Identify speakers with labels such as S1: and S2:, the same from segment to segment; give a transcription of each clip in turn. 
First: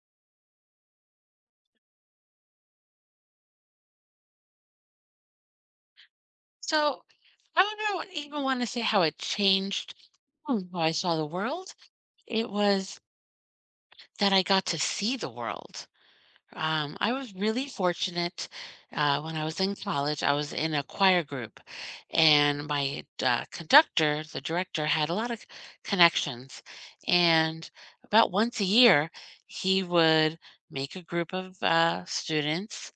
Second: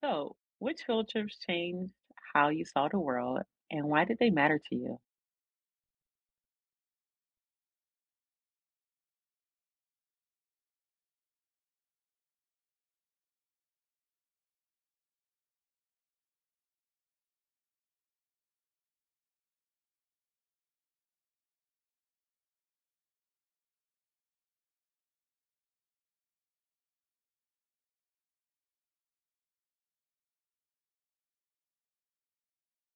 S1: So, which field trips changed how you saw the world and why did they matter to you?
S2: So I don't know- even want to say how it changed how I saw the world. It was that I got to see the world. I was really fortunate when I was in college. I was in a choir group, and my conductor, the director, had a lot of connections. And about once a year, he would make a group of students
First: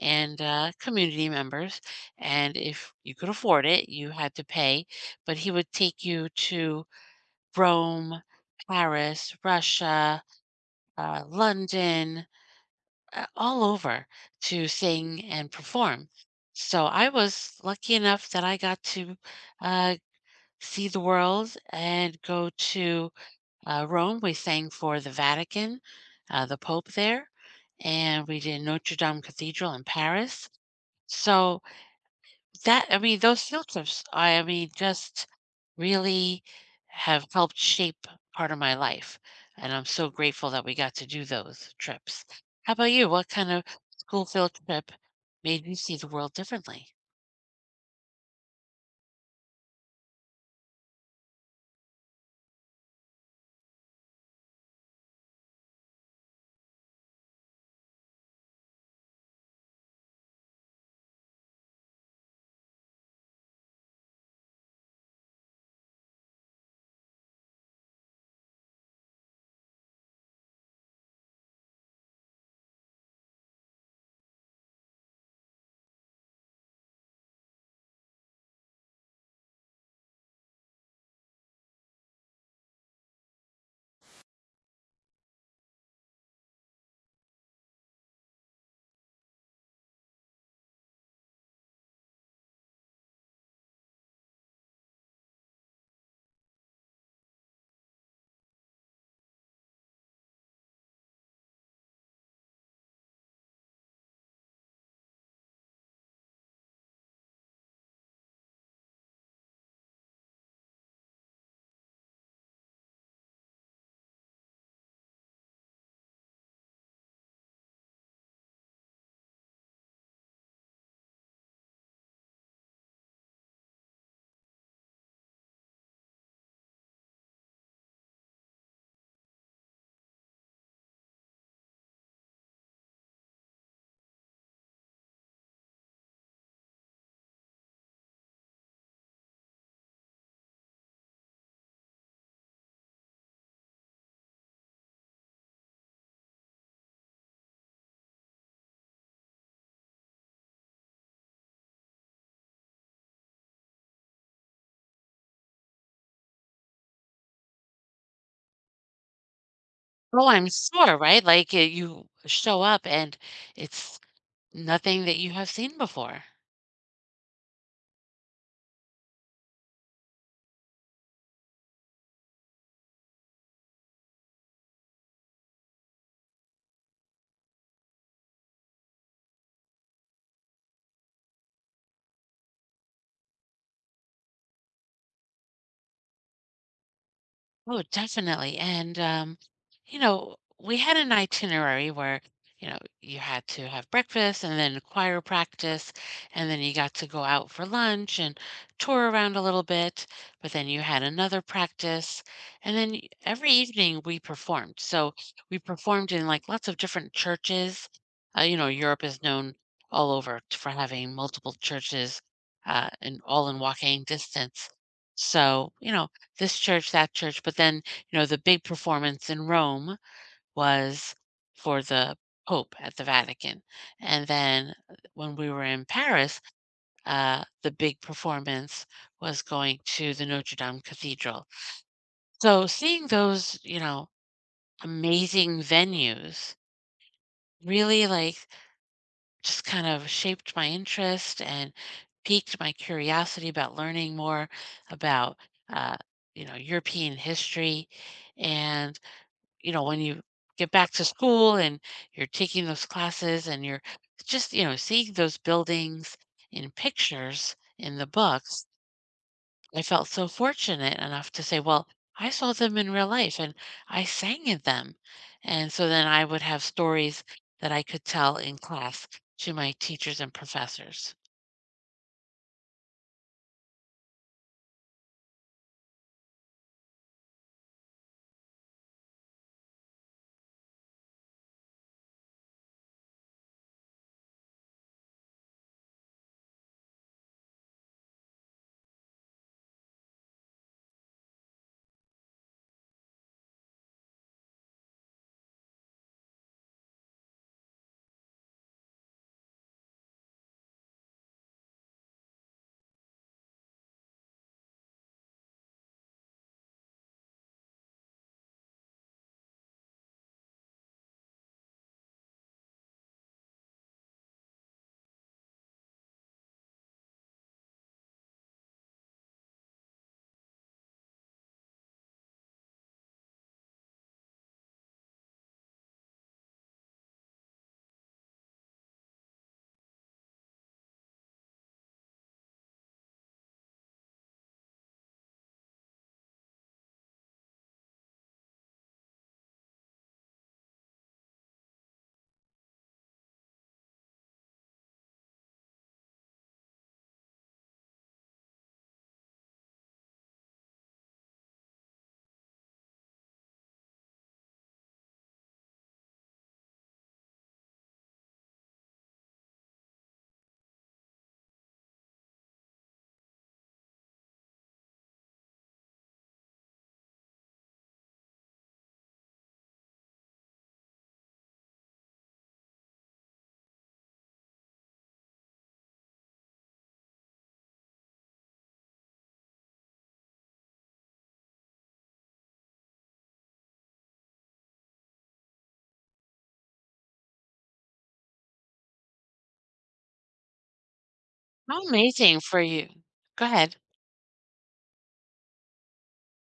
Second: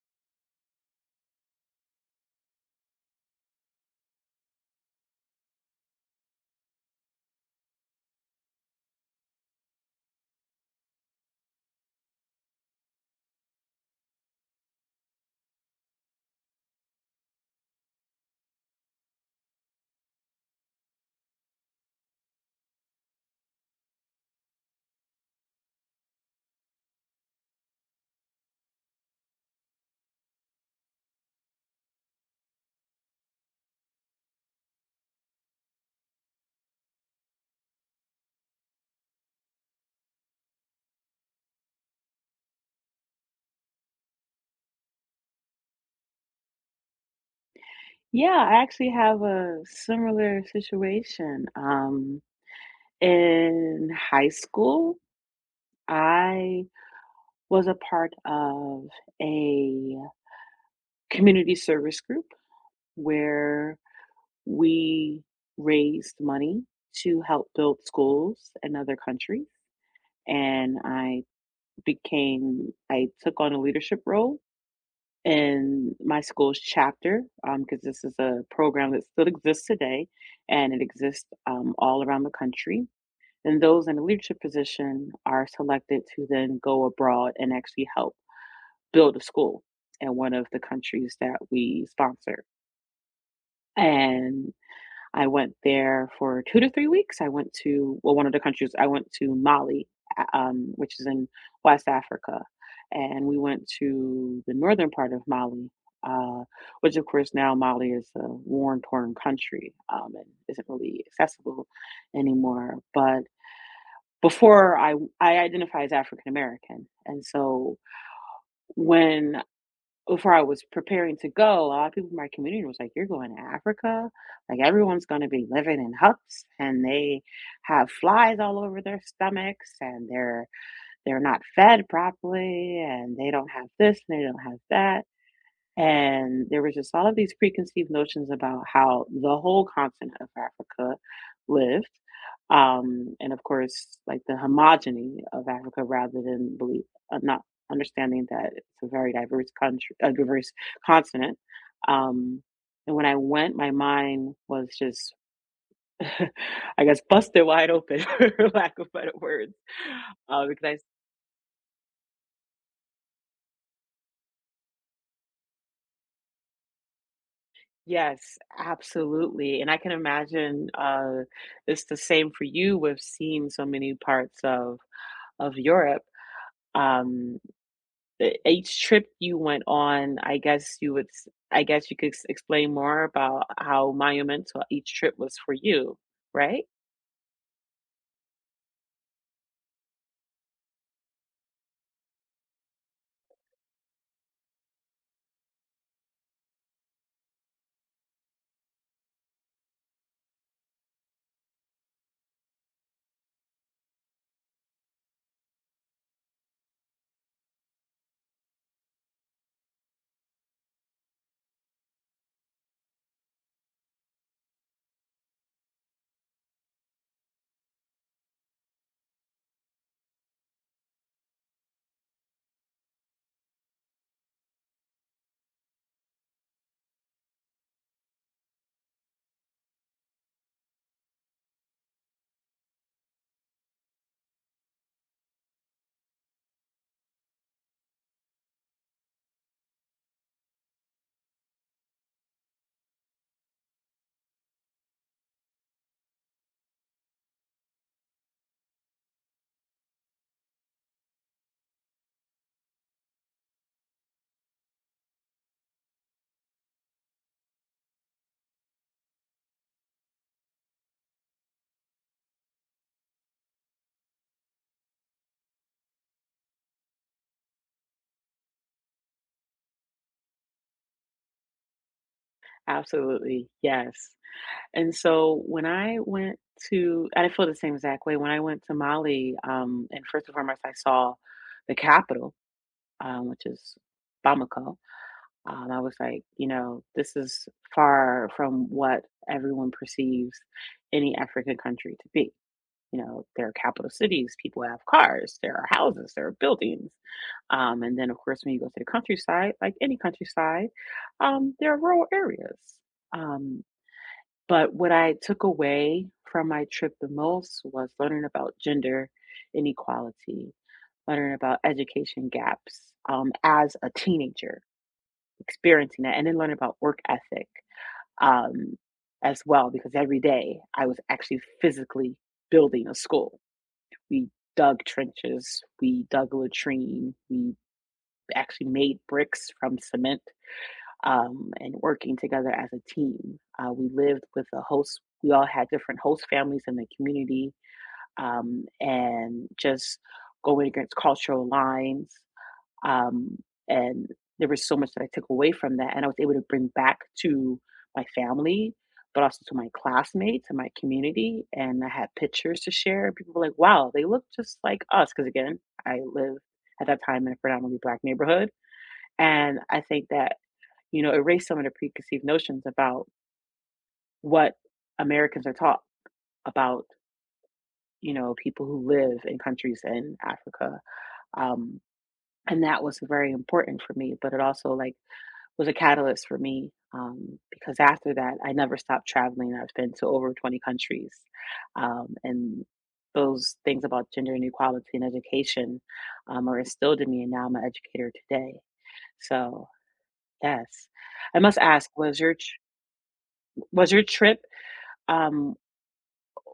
S2: and community members. And if you could afford it, you had to pay. But he would take you to Rome, Paris, Russia, London, all over to sing and perform. So I was lucky enough that I got to uh, see the world and go to Rome. We sang for the Vatican, the Pope there, and we did Notre Dame Cathedral in Paris. So. That, I mean, those field trips, I mean, just really have helped shape part of my life, and I'm so grateful that we got to do those trips. How about you? What kind of school field trip made you see the world differently?
S1: Yeah, I actually have a similar situation. In high school, I was a part of a community service group where we raised money to help build schools in other countries. And I took on a leadership role in my school's chapter because this is a program that still exists today and it exists all around the country. And those in a leadership position are selected to then go abroad and actually help build a school in one of the countries that we sponsor. And I went there for 2 to 3 weeks. I went to one of the countries I went to Mali, a which is in West Africa, and we went to the northern part of Mali, uh, which of course now Mali is a war torn country, and isn't really accessible anymore, but before I identify as African American, and so when before I was preparing to go, a lot of people in my community was like, "You're going to Africa? Like everyone's going to be living in huts, and they have flies all over their stomachs, and they're not fed properly, and they don't have this, and they don't have that." And there was just all of these preconceived notions about how the whole continent of Africa lived. And of course, like the homogeny of Africa rather than believe, not understanding that it's a very diverse country, a diverse continent. Um, and when I went, my mind was just, I guess, busted wide open, for lack of better words,
S2: Oh,
S1: uh,
S2: I'm
S1: because
S2: sure, right? Like, you show up and it's nothing that you have seen before.
S1: Yes, absolutely. And I can imagine it's the same for you with seeing so many parts of Europe. Um, each trip you went on, I guess you could explain more about how monumental each trip was for you, right?
S2: Oh, definitely. And, you know, we had an itinerary where, you had to have breakfast and then choir practice, and then you got to go out for lunch and tour around a little bit, but then you had another practice. And then every evening we performed. So we performed in like lots of different churches. Europe is known all over for having multiple churches and all in walking distance. So, this church, that church, but then, the big performance in Rome was for the Pope at the Vatican. And then when we were in Paris, the big performance was going to the Notre Dame Cathedral. So seeing those, amazing venues really like just kind of shaped my interest and piqued my curiosity about learning more about, uh, European history. And when you get back to school and you're taking those classes and you're just, seeing those buildings in pictures in the books, I felt so fortunate enough to say, well, I saw them in real life and I sang in them. And so then I would have stories that I could tell in class to my teachers and professors.
S1: Absolutely, yes. And so when I went to, and I feel the same exact way. When I went to Mali, and first and foremost, I saw the capital, which is Bamako. I was like, you know, this is far from what everyone perceives any African country to be. You know, there are capital cities, people have cars, there are houses, there are buildings. And then, of course, when you go to the countryside, like any countryside, there are rural areas. Um, but what I took away from my trip the most was learning about gender inequality, learning about education gaps as a teenager experiencing that and then learning about work ethic um, as well because every day I was actually physically building a school. We dug trenches, we dug a latrine, we actually made bricks from cement, and working together as a team, we lived with a host. We all had different host families in the community, and just going against cultural lines. Um, and there was so much that I took away from that, and I was able to bring back to my family, but also to my classmates and my community. And I had pictures to share, and people were like, "Wow, they look just like us." Because again, I lived at that time in a predominantly black neighborhood, and I think that you know erased some of the preconceived notions about what Americans are taught about you know people who live in countries in Africa. Um, and that was very important for me but it also was a catalyst for me because after that, I never stopped traveling. I've been to over 20 countries. And those things about gender inequality and education are instilled in me, and now I'm an educator today. So, yes. I must
S2: How
S1: ask, was your
S2: amazing
S1: tr-
S2: for you. Go ahead.
S1: was your trip um,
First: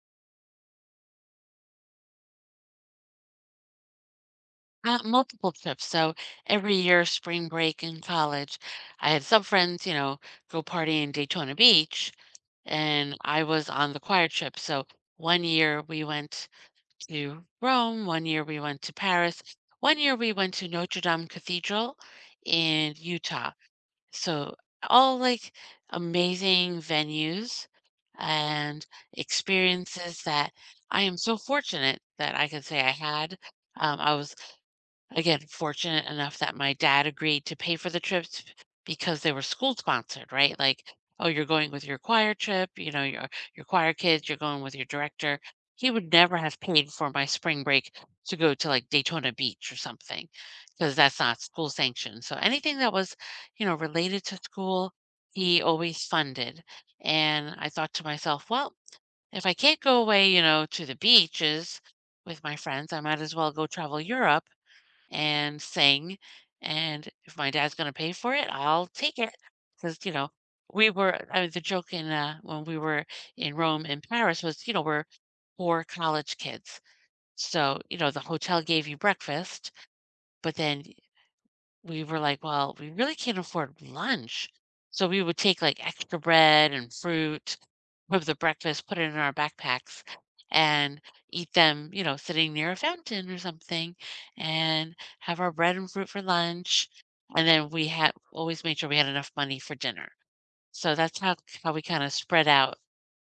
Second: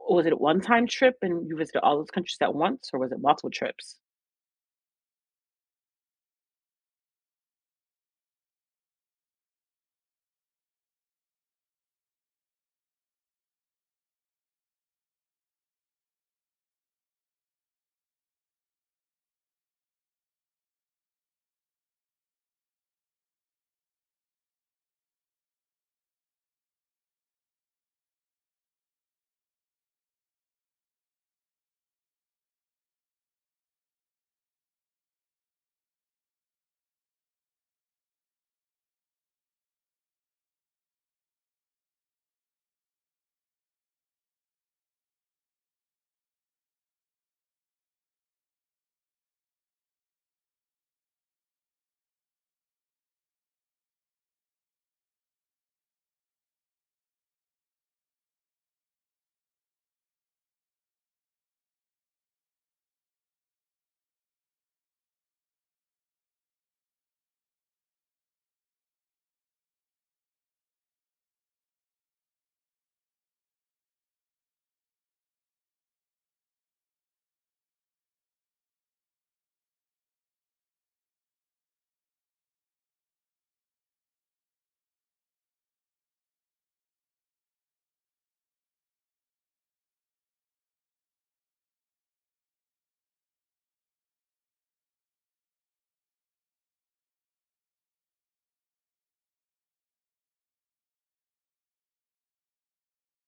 S1: was it a one-time trip and you visited all those countries at once, or was it multiple trips?
S2: Multiple trips. So every year, spring break in college, I had some friends, go party in Daytona Beach, and I was on the choir trip. So one year we went to Rome, one year we went to Paris, one year we went to Notre Dame Cathedral in Utah. So all like amazing venues and experiences that I am so fortunate that I can say I had. I was Again, fortunate enough that my dad agreed to pay for the trips because they were school sponsored, right? Like, oh, you're going with your choir trip, your choir kids, you're going with your director. He would never have paid for my spring break to go to like Daytona Beach or something because that's not school sanctioned. So anything that was, related to school, he always funded. And I thought to myself, well, if I can't go away, to the beaches with my friends, I might as well go travel Europe and sing. And if my dad's going to pay for it, I'll take it. Because, I mean, the joke in when we were in Rome and Paris was, we're poor college kids. So, the hotel gave you breakfast, but then we were like, well, we really can't afford lunch. So we would take like extra bread and fruit with the breakfast, put it in our backpacks and eat them, sitting near a fountain or something and have our bread and fruit for lunch. And then we had always made sure we had enough money for dinner. So that's how we kind of spread out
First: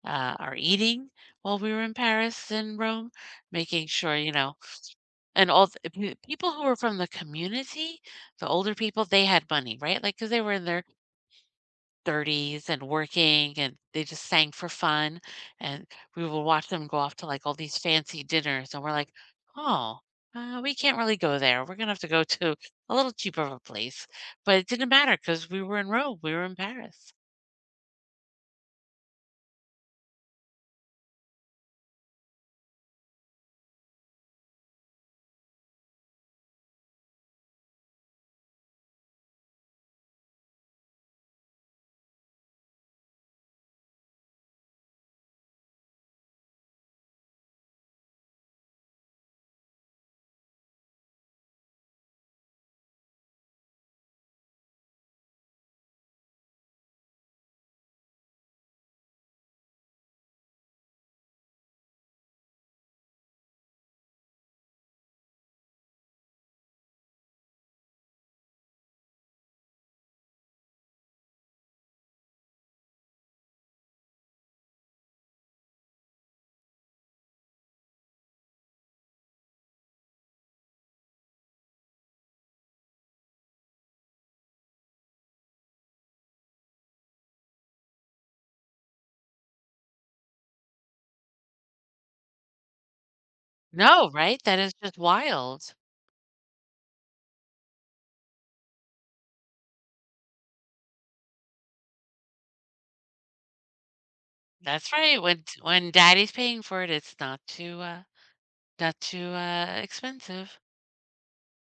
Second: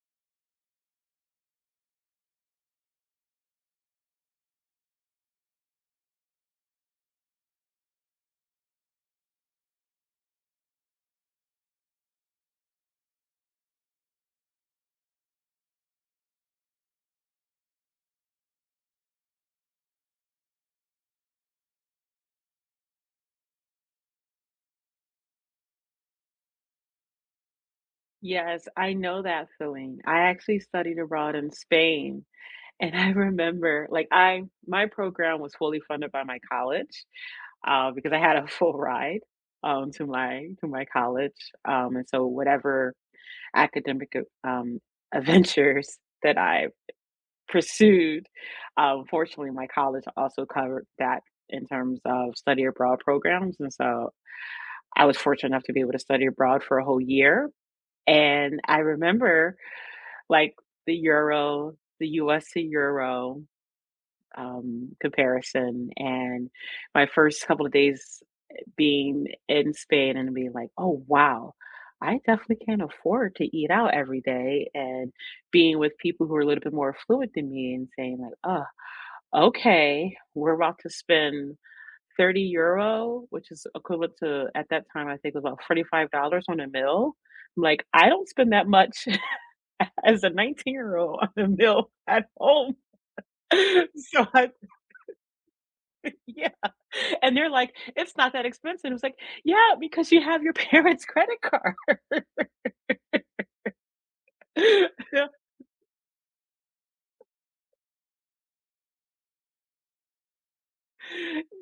S2: our eating while we were in Paris and Rome, making sure, and all the p people who were from the community, the older people, they had money, right? Like because they were in their 30s and working, and they just sang for fun, and we would watch them go off to, like, all these fancy dinners, and we're like, "Oh, we can't really go there. We're gonna have to go to a little cheaper of a place." But it didn't matter because we were in Rome, we were in Paris.
S1: Yes, I know that feeling. I actually studied abroad in Spain. And I remember, like, I my program was fully funded by my college, because I had a full ride, um, to my college, and so whatever academic, um, adventures that I pursued, fortunately, my college also covered that in terms of study abroad programs, and so I was fortunate enough to be able to study abroad for a whole year, and I remember, like, the euro, the US to euro, comparison and my first couple of days being in Spain and being like, oh, wow, I definitely can't afford to eat out every day. And being with people who are a little bit more affluent than me and saying, like, oh, okay, we're about to spend €30, which is equivalent to at that time, I think it was about $45 on a meal. I'm like, I don't spend that much as a 19-year-old on a meal at home.
S2: No,
S1: so
S2: right?
S1: I
S2: That is just wild.
S1: Yeah, and they're like, "It's not that expensive." It's like, "Yeah, because you have your parents' credit card."
S2: That's right. When when daddy's paying for it, it's not too, not too, expensive.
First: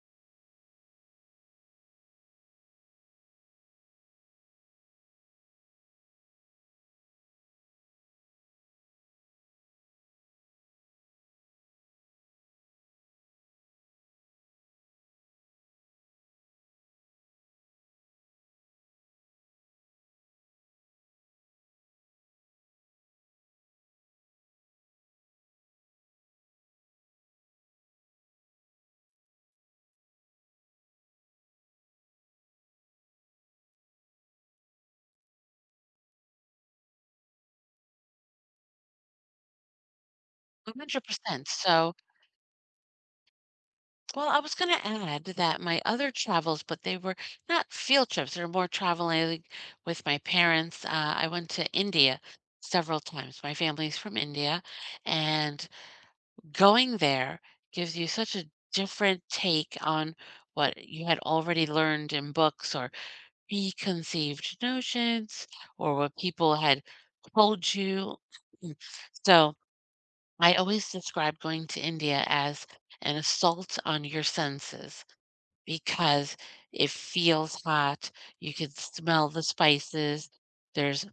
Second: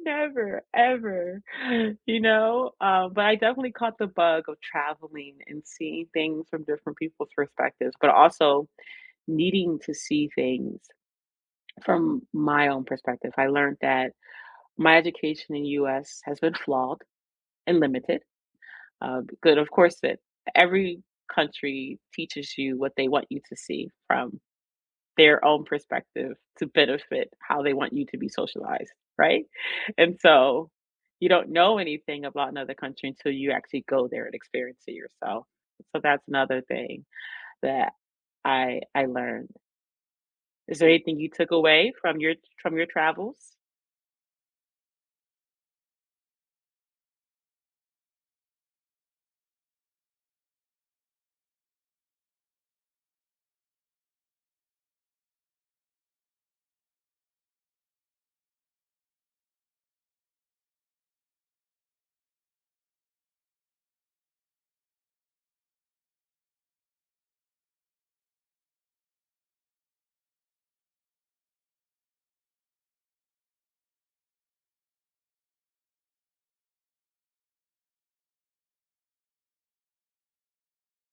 S1: Never, ever, you know? But I definitely caught the bug of traveling and seeing things from different people's perspectives, but also needing to see things from my own perspective. I learned that my education in US has been flawed and limited. But of course, that every country teaches you what they want you to see from their own perspective to benefit how they want you to be socialized, right? And so you don't know anything about another country until you actually go there and experience it yourself. So that's another thing that I learned. Is there anything you
S2: 100%.
S1: took away
S2: So,
S1: from your travels?
S2: well, I was going to add that my other travels, but they were not field trips, they were more traveling with my parents. I went to India several times. My family's from India, and going there gives you such a different take on what you had already learned in books or preconceived notions or what people had told you. So, I always describe going to India as an assault on your senses because it feels hot. You can smell the spices. There's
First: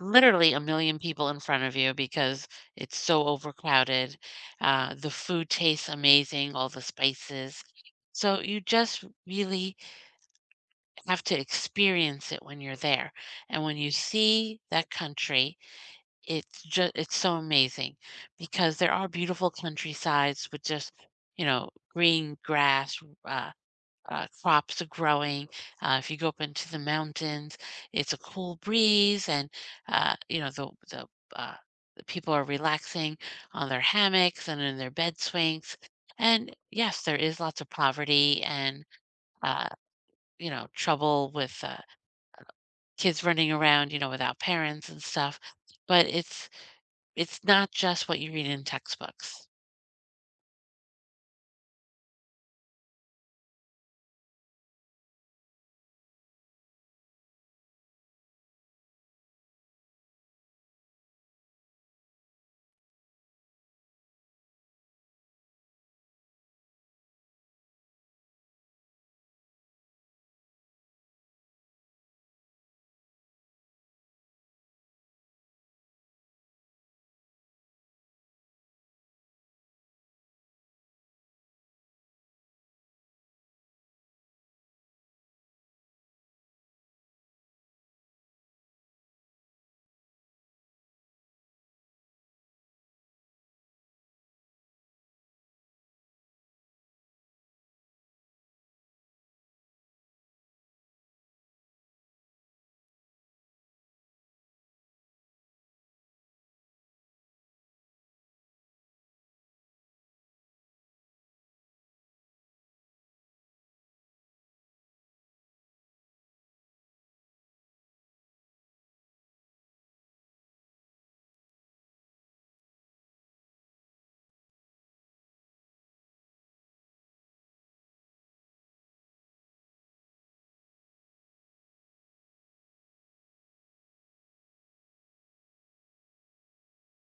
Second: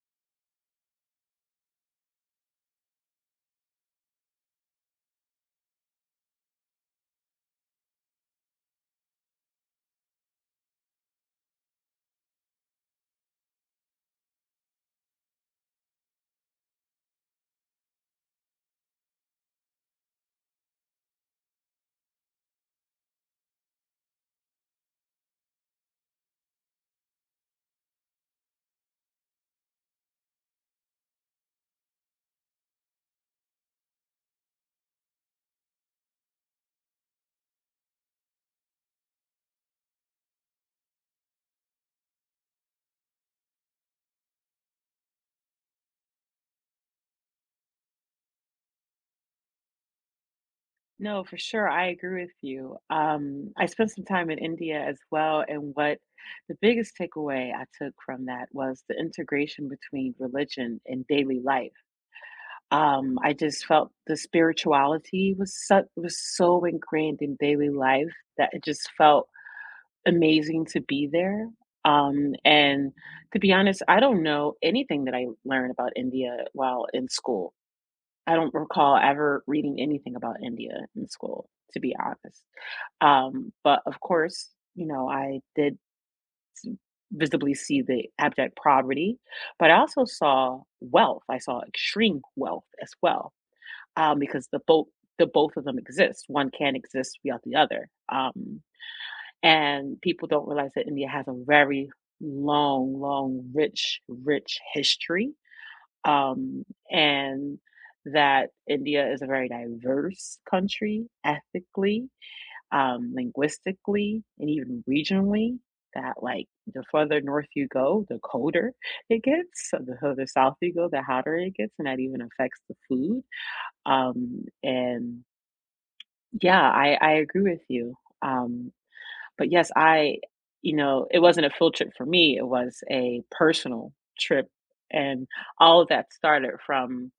S2: literally a million people in front of you because it's so overcrowded. The food tastes amazing, all the spices. So you just really have to experience it when you're there. And when you see that country, it's so amazing because there are beautiful countrysides with just, green grass, uh, crops are growing. If you go up into the mountains, it's a cool breeze, and uh, you know the the, uh, the people are relaxing on their hammocks and in their bed swings. And yes, there is lots of poverty and uh, trouble with kids running around, without parents and stuff. But it's not just what you read in textbooks.
S1: No, for sure. I agree with you. I spent some time in India as well, and what the biggest takeaway I took from that was the integration between religion and daily life. I just felt the spirituality was so ingrained in daily life that it just felt amazing to be there. And to be honest, I don't know anything that I learned about India while in school. I don't recall ever reading anything about India in school, to be honest. But of course, you know, I did visibly see the abject poverty, but I also saw wealth. I saw extreme wealth as well, because the both of them exist. One can't exist without the other. And people don't realize that India has a very long, long, rich, rich history, um, and that India is a very diverse country ethically, linguistically, and even regionally. That like the further north you go, the colder it gets. So the further south you go, the hotter it gets, and that even affects the food, and yeah, I agree with you. Um, but yes, I you know, it wasn't a field trip for me, it was a personal trip, and all of that started from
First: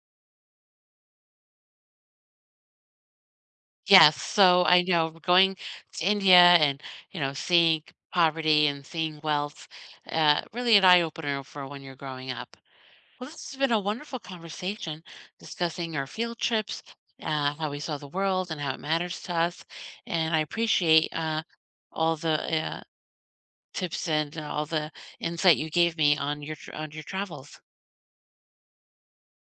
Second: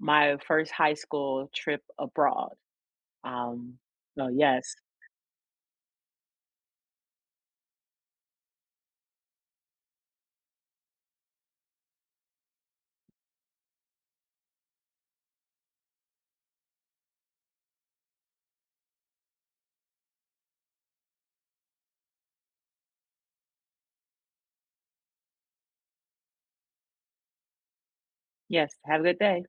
S1: my first high school trip abroad. Um,
S2: Yes,
S1: so yes.
S2: so I know going to India and, seeing poverty and seeing wealth, really an eye opener for when you're growing up. Well, this has been a wonderful conversation discussing our field trips, how we saw the world and how it matters to us. And I appreciate all the tips and all the insight you gave me on your travels.
S1: Yes, have a good day.